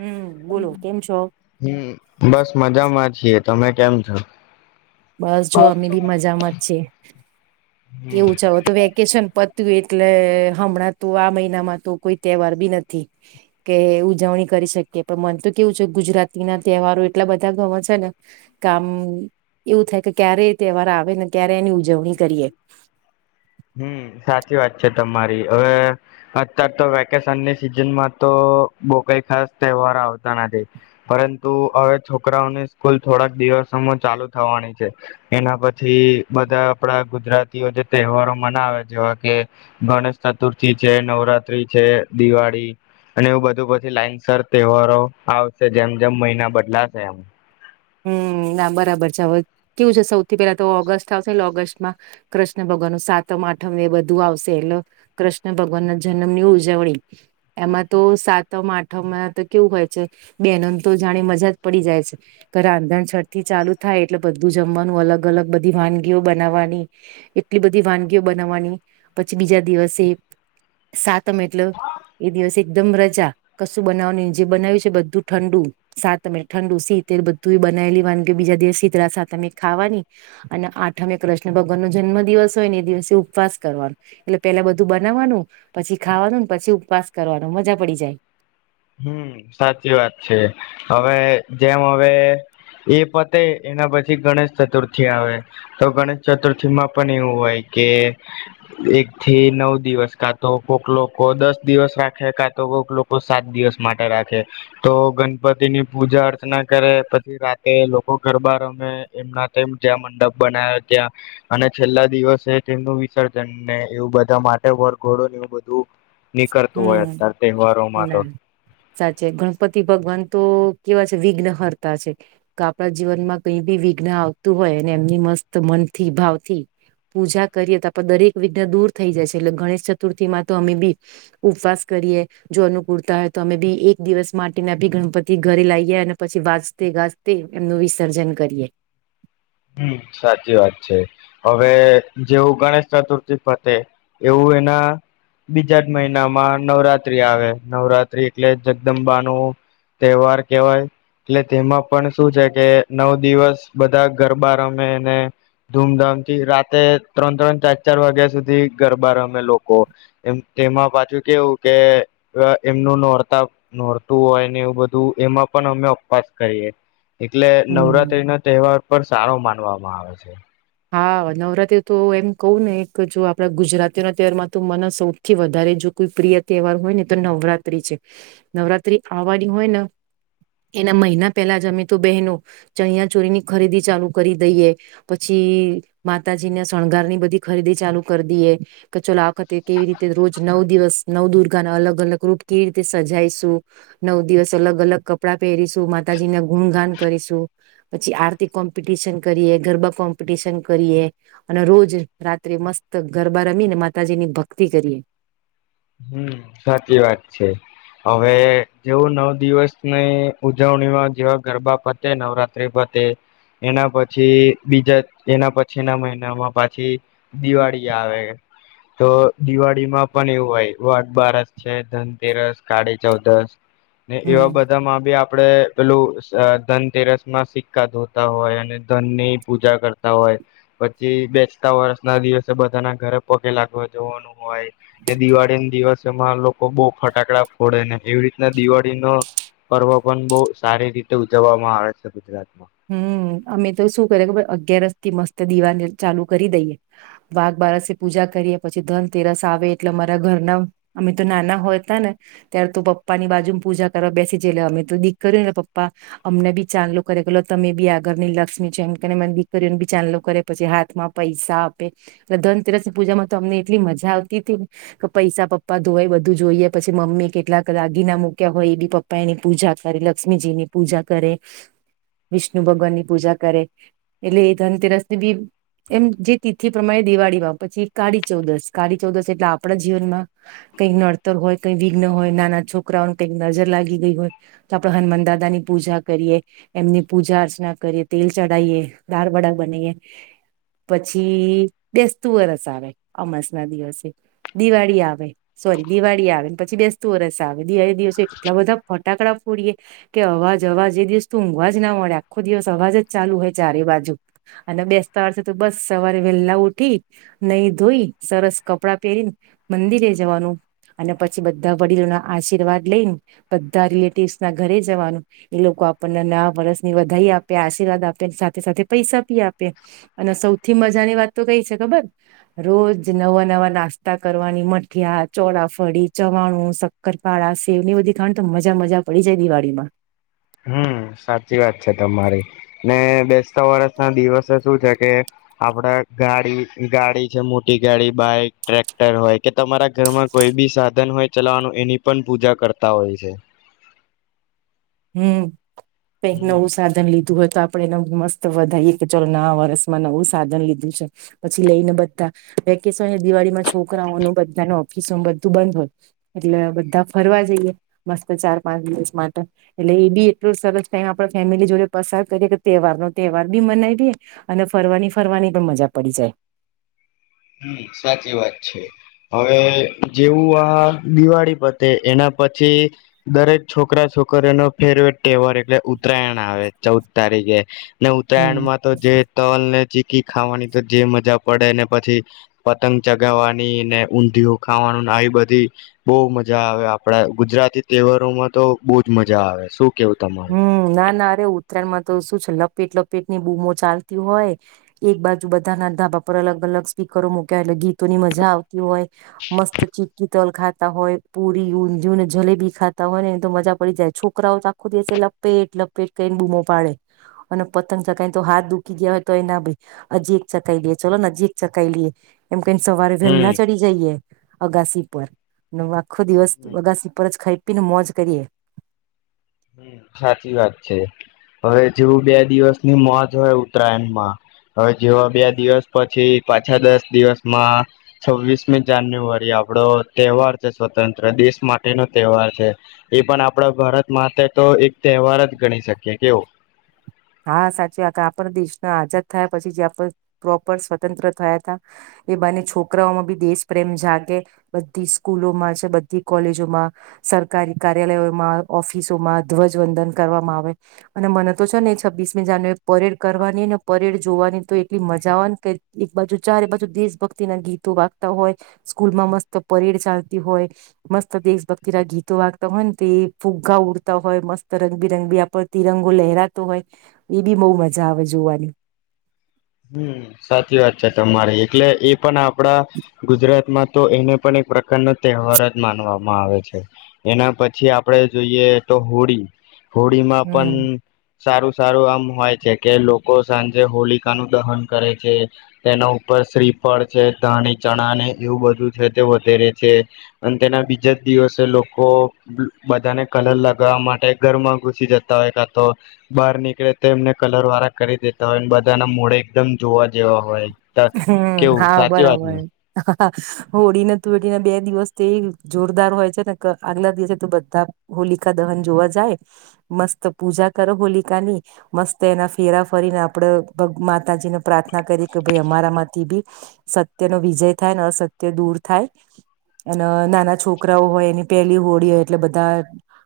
હમ બોલો કેમ છો હમ્મ બસ મજામાં છીએ. તમે કેમ છો? બસ જો અમે બી મજામાં જ છીએ. કેવું છે, હવે તો વેકેશન પત ત્યું એટલે હમણાં તો આ મહિનામાં તો કોઈ તહેવાર બી નથી, કે ઉજવણી કરી શકીએ. પણ મન તો કેવું છે ગુજરાતી ના તહેવારો એટલા બધા ગમે છે ને કે આમ એવું થાય કે ક્યારે એ તહેવાર આવે ને ક્યારે એની ઉજવણી કરીએ. હમ્મ સાચી વાત છે તમારી. હવે અતાર તો વેકેશનની સિઝનમાં તો બહું કઈ ખાસ તહેવાર આવતા નથી. પરંતુ હવે છોકરાઓની સ્કૂલ થોડાક દિવસોમાં ચાલુ થવાની છે, એના પછી બધા આપડા ગુજરાતીઓ જે તહેવાર મનાવે જેવા કે ગણેશ ચતુર્થી છે, નવરાત્રી છે, દિવાળી, અને એવું બધું પછી લાઈનસર તહેવારો આવશે. જેમ-જેમ મહિના બદલાશે એમ. હમ્મ ના બરાબર છે. હવે કેવું છે સૌથી પેલા તો ઓગસ્ટ આવશે એટલે ઓગસ્ટમાં કૃષ્ણ ભગવાન નો સાતમ આઠમને એ બધું આવશે, એટલે કૃષ્ણ ભગવાન ના જનમની ઉજવણી. એમાં તો સાતમ આઠમમાં તો કેવું હોય છે બેનોને તો જાણે મજા જ પડી જાય છે. રાંધણછટ થી ચાલુ થાય એટલે બધું જમવાનું અલગ-અલગ બધી વાનગીઓ બનાવવાની, એટલી બધી વાનગીઓ બનાવવાની, પછી બીજા દિવસે સાતમ એટલે એ દિવસે એકદમ રજા. કશું બનાવવાનું જે બનાવ્યું છે બધું ઠંડુ સાતમ એટલે ઠંડુ સીતેલ બધ ધુંય બનાઈ લેવાનું કે બીજા દિવસ શીતળા સાતમે ખાવાની અને આઠમે કૃષ્ણ ભગવાન નો જન્મ દિવસ હોય ને એ દિવસે ઉપવાસ કરવાનું, એટલે પેલા બધું બનાવવાનું પછી ખાવાન ને પછી ઉપવાસ કરવાનું મજા પડી જાય. હમ્મ, સાચી વાત છે. હવે જેમ હવે ઈ પતે એના પછી ગણેશ ચતુર્થી આવે. તો ગણેશ ચતુર્થીમાં પણ એવું હોય કે એક થી નવ દિવસ, કા તો કોક લોકો દસ દિવસ રાખે, કા તો કોક લોકો સાત દિવસ માટે રાખે. તો ગણપતિ ની પૂજા અર્ચના કરે, પછી રાતે લોકો ગરબા રમે એમના તેમ જ્યાં મંડપ બના્યા ત્યાં, અને છેલ્લા દિવસે તેમનું વિસર્જન ને એવું બધા માટે વર ઘોડો ને એવું બધું નીકળતું હોય હમ અત્યાર તહેવારોમાં તો. ના સાચે. ગણપતિ ભગવાન તો કેવા છે વિઘ્ન હરતા છે, કે આપણા જીવનમાં કઈ બી વિઘ્ન આવતું હોય અને એમની મસ્ત મનથી ભાવથી પૂજા કરીએ તો આપડે દરેક વિઘ્ન દૂર થઈ જાય છે, એટલે ગણેશ ચતુર્થી માં તો અમે બી ઉપવાસ કરીએ, જો અનુકૂળતા હોય તો અમે બી એક દિવસ માટે મે બી ગણપતિ ઘરે લાઈએ અને પછી વાજતે ગાજતે એમનું વિસર્જન કરીએ. હમ્મ, સાચી વાત છે. હવે જેવું ગણેશ ચતુર્થી પતે, એવું એના બીજા જ મહિનામાં નવરાત્રી આવે. નવરાત્રી એટલે જગદંબા નો તહેવાર કેહેવાય. એટલે તેમાં પણ શું છે કે નવ દિવસ બધા ગરબા રમે એને ધૂમધામથી રાતે ત્રણ-ત્રણ, ચાર-ચાર વાગ્યા સુધી ગરબા રમે લોકો, એમ તેમાં પાછું કેવું કે એમનું નોરતા નોરતું હોય ને એવું બધું એમાં પણ અમે ઉપવાસ કરીએ. એટલે હમ. નવરાત્રી ન તહેવાર પણ સારો માનવામાં આવે છે. હા નવરાત્રી તો એમ કવું ને એક જો આપડા ગુજરાતીઓ ના તહેવારમાં તો મને સૌથી વધારે જો કોઈ પ્રિય તહેવાર હોય ને તો નવરાતિ છે નવરાત્રી આવવાની હોય ને એના મહિના પહેલા જ અમે તો બહેનો ચણિયા ચોરીની ખરીદી ચાલુ કરી દઈએ પછ પછ માતાજીને શણગાર ની બધી ખરીદી ચાલુ કરી દઈએ કે ચલો આ વખતે કેવી રીતે રોજ નવ દિવસ નવ દુર્ગાના અલગ અલગ રૂપ કેવી રીતે સજાઈશું નવ દિવસ અલગ અલગ કપડા પહેરીશું માતાજી ના ગુણગાન કરીશું પછી આરતી કોમ્પિટિશન કરીએ ગરબા કોમ પિશન કરીએ અને રોજ રાત્રે મસ્ત ગરબા રમીને માતાજીની ભક્તિ કરીએ હમ. સાચી વાત છે. હવે જેવું નવ દિવસની ઉજવણીમાં જેવા ગરબા પતે નવરાત્ર્રી ફતે એના પછી બીજા એના પછી ના મહિનામાં પછી દિવાળી આવે તો દિવાળીમાં પણ એવું હોય વોર્ડ બારસ છે ધનતેરસ કાળી ચૌદશ ને એવા હમ બધા માં બી આપ આપડે પેલું ધનતેરસ માં સિક્કા ધોતા હોય અને ધનની પૂજા કરતા હોય પછી બેચતા વર્ષ ના દિવસે બધાના ઘરે પગે લાગવા જોવાનું હોય એ દિવાળી દિવસોમાં લોકો બહુ ફટાકડા ફોડે ને એવી રીતના દિવાળી નો પર્વ પણ બહ સારી રીતે ઉજવવામાં આવે છે ગુજરાતમાં હમ અમે તો શું કરીએ કે અગિયારસ થી મસ્ત દીવા ચાલુ કરી દઈએ વાઘ બારસે પૂજા કરીએ પછી ધનતેરસ આવે એટલે અમારા ઘરના અમે તો નાના હોય ત ને ત્યારે તો પપ્પાની બાજુ પૂજા કરવા બેસી જતાલ અમે તો દીકરીને પપ્પા અમને બી ચાંગલ કરે તમે બી આગળની લક્ષ્મી છે એમ કેને મને દીકરીઓને બી ચંદલો કરે પછી હાથમાં પૈસા આપે એટલે ધનતેરસની પૂજામાં તો અમને એટલી મજા આવતી હતી કે પૈસા પપ્પા ધોવાય બધું જોઈએ પછી મમ્મી કેટલાક દાગીના મૂક્યા હોય એ બી પપ્પા એની પૂજા કરે લક્ષ્મીજીની પૂજા કરે વિષ્ણુ ભગવાનની પૂજા કરે એટલે એ ધનતેરસ ની બી એમ જે તિથિ પ્રમાણે દિવાળીમાં પછી કાળી ચૌદશ કાળી ચૌદશ એટલે આપડા જીવનમાં કંઈક નડતર હોય કઈક વિઘ્ન હોય નાના છોકરાઓને કઈક નજર લાગી ગઈ હોય તો આપડ હનુમાન દાદા ની પૂજા કરીએ એમની પૂજા અર્ચના કરીએ તેલ ચઢાવએ દાળ વડા બનાએ પછી બેસતું વરસ આવે અમાસ ના દિવસે દિવાળી આવે સોરી દિવાળી આવેને પછી બેસતું વરસ આવે દિવાળી દિવસે એટલા બધા ફટાકડા ફોડીએ કે અવાજ અવાજ એ દિવસ ત ઊંઘવા જ આખો દિવસ અવાજ જ ચાલુ હોય ચારે બાજુ અને બેસતા વર્ તો બસ સવારે વેહેલા ઉઠી નહીં ધોઈ સરસ કપડા પહેરીને મંદિરે જવાનું અને પછી બધા વડીલો ના આશીર્વાદ લઈને બધા રિલેટિવસ ના ઘરે જવાનું એ લોકો આપણને ના વરસની વધાઈ આપે આશીર્વાદ આપે સાથે સાથે પૈસા ભી આપે અને સૌથી મજાની વાત તો કઈ છે ખબર રોજ નવા નવા નાસ્તા કરવાની મઠીયા ચોડાફળી ચવાણું શક્કરપાળા સેવની બધી ખાવાની તો મજા મજા પડી જાય દિવાળીમાં હમ સાચી વાત છે તમારી ને બેસતા વરષ ના દિવસે શું છે કે આપડા ગાડી ગાડી છે મોટી ગાડી બાઈક ટ્રેક્ટર હોય કે તમારા ઘરમાં કોઈ બી સાધન હોય ચલાવાનું એની પણ પૂજા કરતા હોય છે. હમ કઇક હમ નવું સાધન લીધું ધું હોય તો આપડે એને મસ્ત વધીએ કે ચાલો ના વર્ષમાં નવું સાધન લીધું છે પછી લઈને બધા વેકેશન દિવાળીમાં છોકરાઓનું બધા ઓફિસ બધું બંધ હોય એટલે બધા ફરવા જઈએ મસ્ત ચાર પાંચ દિવસ માટે એટલે એ બી એટલો સરસ ટાઈમ આપ ફેમિલી જોડે પસાર કરીએ કે તહેવાર નો તહેવાર બી મનાવીએ અને ફરવાની ફરવાની પણ મજા પડી જાય. હમ સાચી વાત છે હવે જેવું આ દિવાળી પતે એના પછી દરેક છોકરા છોકરીઓનો ફેવરેટ તહેવાર એટલે ઉત્તરાયણ આવે ચૌદ તારીખે હમ ઉત્તરાયણમાં તો જે તલ ને ચિ કી ખાવાની તો જે મજા પડે એને પછી પતંગ ચગાવવાની ને ઊંધિયું ખાવાનું આવી બધી બહુ મજા આવે આપડા ગુજરાતી તહેવારો માં તો બહુજ મજા આવે શું કેવું તમારું હમ ના ના અરે ઉત્તરાયણમાં તો શું છે લપેટ લપેટ ની બૂમો ચાલતી હોય એક બાજુ બધાના ધાબા પર અલગ અલગ સ્પીકરો મૂક્યા હોય એટલે ગીતોની મજા આવતી હોય મસ્ત ચીકી તલ ખાતા હોય પુરી ઊંધીને જલેબી ખાતા હોય ને તો મજા પડી જાય છોકરાઓ તો ખુદ દ લપેટ લપેટ કને ડૂમો પાડે અને પતંગ ચખઈને તો હાથ દુખી ગયા હોય તો એ ના ભાઈ અજીક ચકાઈ લઈએ ચલો ને નજીક ચકાઈ લઈએ એમ કને સવારે વહેહલા હમ ચડી જઈએ અગાસી પર નવ આખો દિવસ હમ બગાસી પર જ ખાઈ મોજ કરીએ હમ સાચી વાત છે હવે જેવું બે દિવસની મોજ હોય ઉત્તરાયણમાં હવે જેવા બે દિવસ પછી પાછા દસ દિવસમાં છવ્વીસમી જાન્યુઆરી આપડો તહેવાર છે સ્વતંત્ર દેશ માટેનોો તહેવાર છે એ પણ આપડા ભારત માટે તો એક તહેવાર જ ગણી શકીએ કેવો હા સાચી વા આપણા દેશના આઝાદ થયા પછી જે આપ પ્રોપર સ્વતંત્ર થયા હતા એ બને છોકરાઓમાં બી દેશ પ્રેમ જાગે બધી સ્કૂલોમાં છે બધી કોલેજોમાં સરકારી કાર્યાલયોમાં ઓફિસોમાં ધ્વજવંદન કરવામાં આવે અને મને તો છે ને છવ્વીસમી જાન્યુઆરી પરેડ કરવાની ને પરેડ જોવાની તો એટલી મજા આવેવા ને કઈ એક બાજુ ચારે બાજુ દેશભક્તિના ગીતો વાગતા હોય સ્કૂલમાં મસ્ત પરેડ ચાલતી હોય મસ્ત દેશભક્તિ ના ગીતો વાગતા હોય ને તે ફુગ્ગા ઉડતા હોય મસ્ત રંગબિરંગ બી આપડ તિરંગો લહેરાતો હોય એ બી બહુ મજા આવે જોવાની હમ સાચી વાત છે તમારી એટલે એ પણ આપડા ગુજરાતમાં તો એને પણ એક પ્રકારનો તહેવાર જ માનવામાં આવે છે એના પછી આપડે જોઈએ તો હોળી હોળીમાં પણ હમ સારું સારું આમ હોય છે કે લોકો સાંજે હોલી નું દહન કરે છે, તેના ઉપર સ્ફળ છે ધાણી ચણા ને એવું બધું છે તે વધેરે છે, અને તેના બીજા જ દિવસે લોકો બધાને કલર લગાવવા માટે ઘરમાં ઘુસી જતા હોય કા તો, બહાર નીકળે તો એમને કલર વાળા કરી દેતા હોય. ના મોડે એકદમ જોવા જેવા હોય. હમ કેવું હા સાચી વાત ને બરાબર. આ હા હોળી ને ધુલેટીને બે દિવસ તો એ જોરદાર હોય છે ને આગલા દિવસે તો બધા હોલિકા દહન જોવા જાય, મસ્ત પૂજા કરો હોલિકા ની, મસ્ત એના ફેરા ફરીને આપડે માતાજીને પ્રાર્થ ના કરી થી બી, સત્ય નો વિજય થાય ને અસત્ય દૂર થાય, અને નાના છોકરાઓ હોય એની પહેલી હોડી હોય એટલે બધા,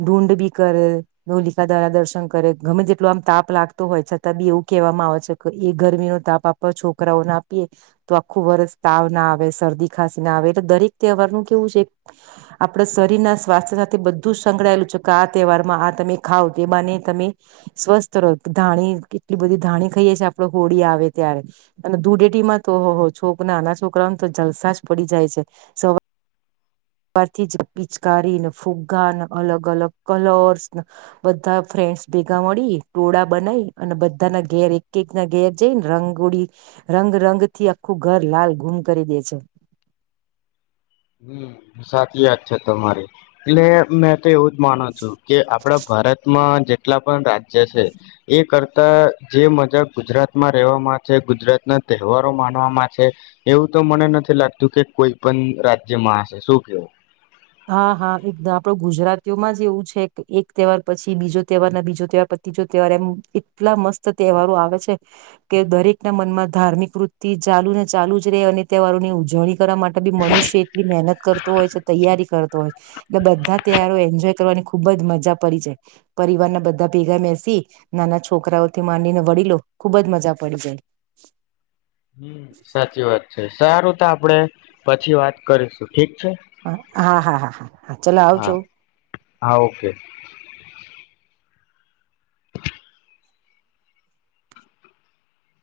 ઢુંડ બી કરે નોલિકા દ્વારા દર્શન કરે ગમે જેટલો આમ તાપ લાગતો હોય છતાં બી એવું કહેવામાં આવે છે કે એ ગરમી નો તાપ આપ છોકરા છોકરાઓ ના આપીએ, તો આખું વરષ તાવ ના આવે શરદી ખાંસી ના આવે એટલે દરેક તહેવાર નું કેવું છે, આપડ શરીરના સ્વાસ્થ્ય સાથે બધું સંકળાયેલું છે કે આ તહેવારમાં આ તમે ખાવ તે બાને તમે, સ્વસ્થ રહો ધાણી કેટલી બધી ધાણી ખાઈએ છી આપ હોળી આવે ત્યારે. અને દૂડેટીમાં તોહ છોક નાના છોકરાને તો જલસા જ પડી જાય છે, સવાર ઉપરથી જ પિચકારીને ફુગ્ગાને અલગ અલગ કલર્સ, બધા ફ્રેન્ડ્સ ભેગા મળી ટોળા બનાઈ અને બધાના ઘેર એક એક ના ઘેર જઈને રંગોળી, રંગ રંગથી આખું ઘર લાલ ગુમ કરી દે છે. હમ સાચી વાત છે તમારી, એટલે મે એવું જ માનો છું કે આપડા ભારતમાં જેટલા પણ રાજ્ય છે, એ કરતા જે મજા ગુજરાતમાં રહેવામાં છે ગુજરાતના તહેવારો માનવામાં છે, એવું તો મને નથી લાગતું કે કોઈ પણ રાજ જેમાંશે શું કેવું? હા હા એકદમ આપડો ગુજરાતીઓમાં જ એવું છે એક તહેવાર પછી બીજો તહેવાર ના બીજો તહેવાર ત્રીજો તહેવાર એમ એટલા મસ્ત તહેવારો આવે છે, કે દરેક ના મનમાં ધાર્મિક વૃત્તિ ચાલુ ને ચાલુ જ રે અને તહેવારોની ઉજવણી કરવા માટે બી મનુષ્ય એટલી મહેનત કરતું હોય છે તૈયારી કરતો હોય, એટલે બધા તયાર એન્જોય કરવાની ખૂબ જ મજા પડી જાય, પરિવારના બધા ભેગા, મેસી નાના છોકરાઓથી માંનીને વળલો ખૂબજ મજા પડી જાય. સાચી વાત છે. સારું તો આપડણે પછી વાત કરીશું. ઠીક છે હા હા હા. હા ચાલ આવજો. હા હા ઓકે.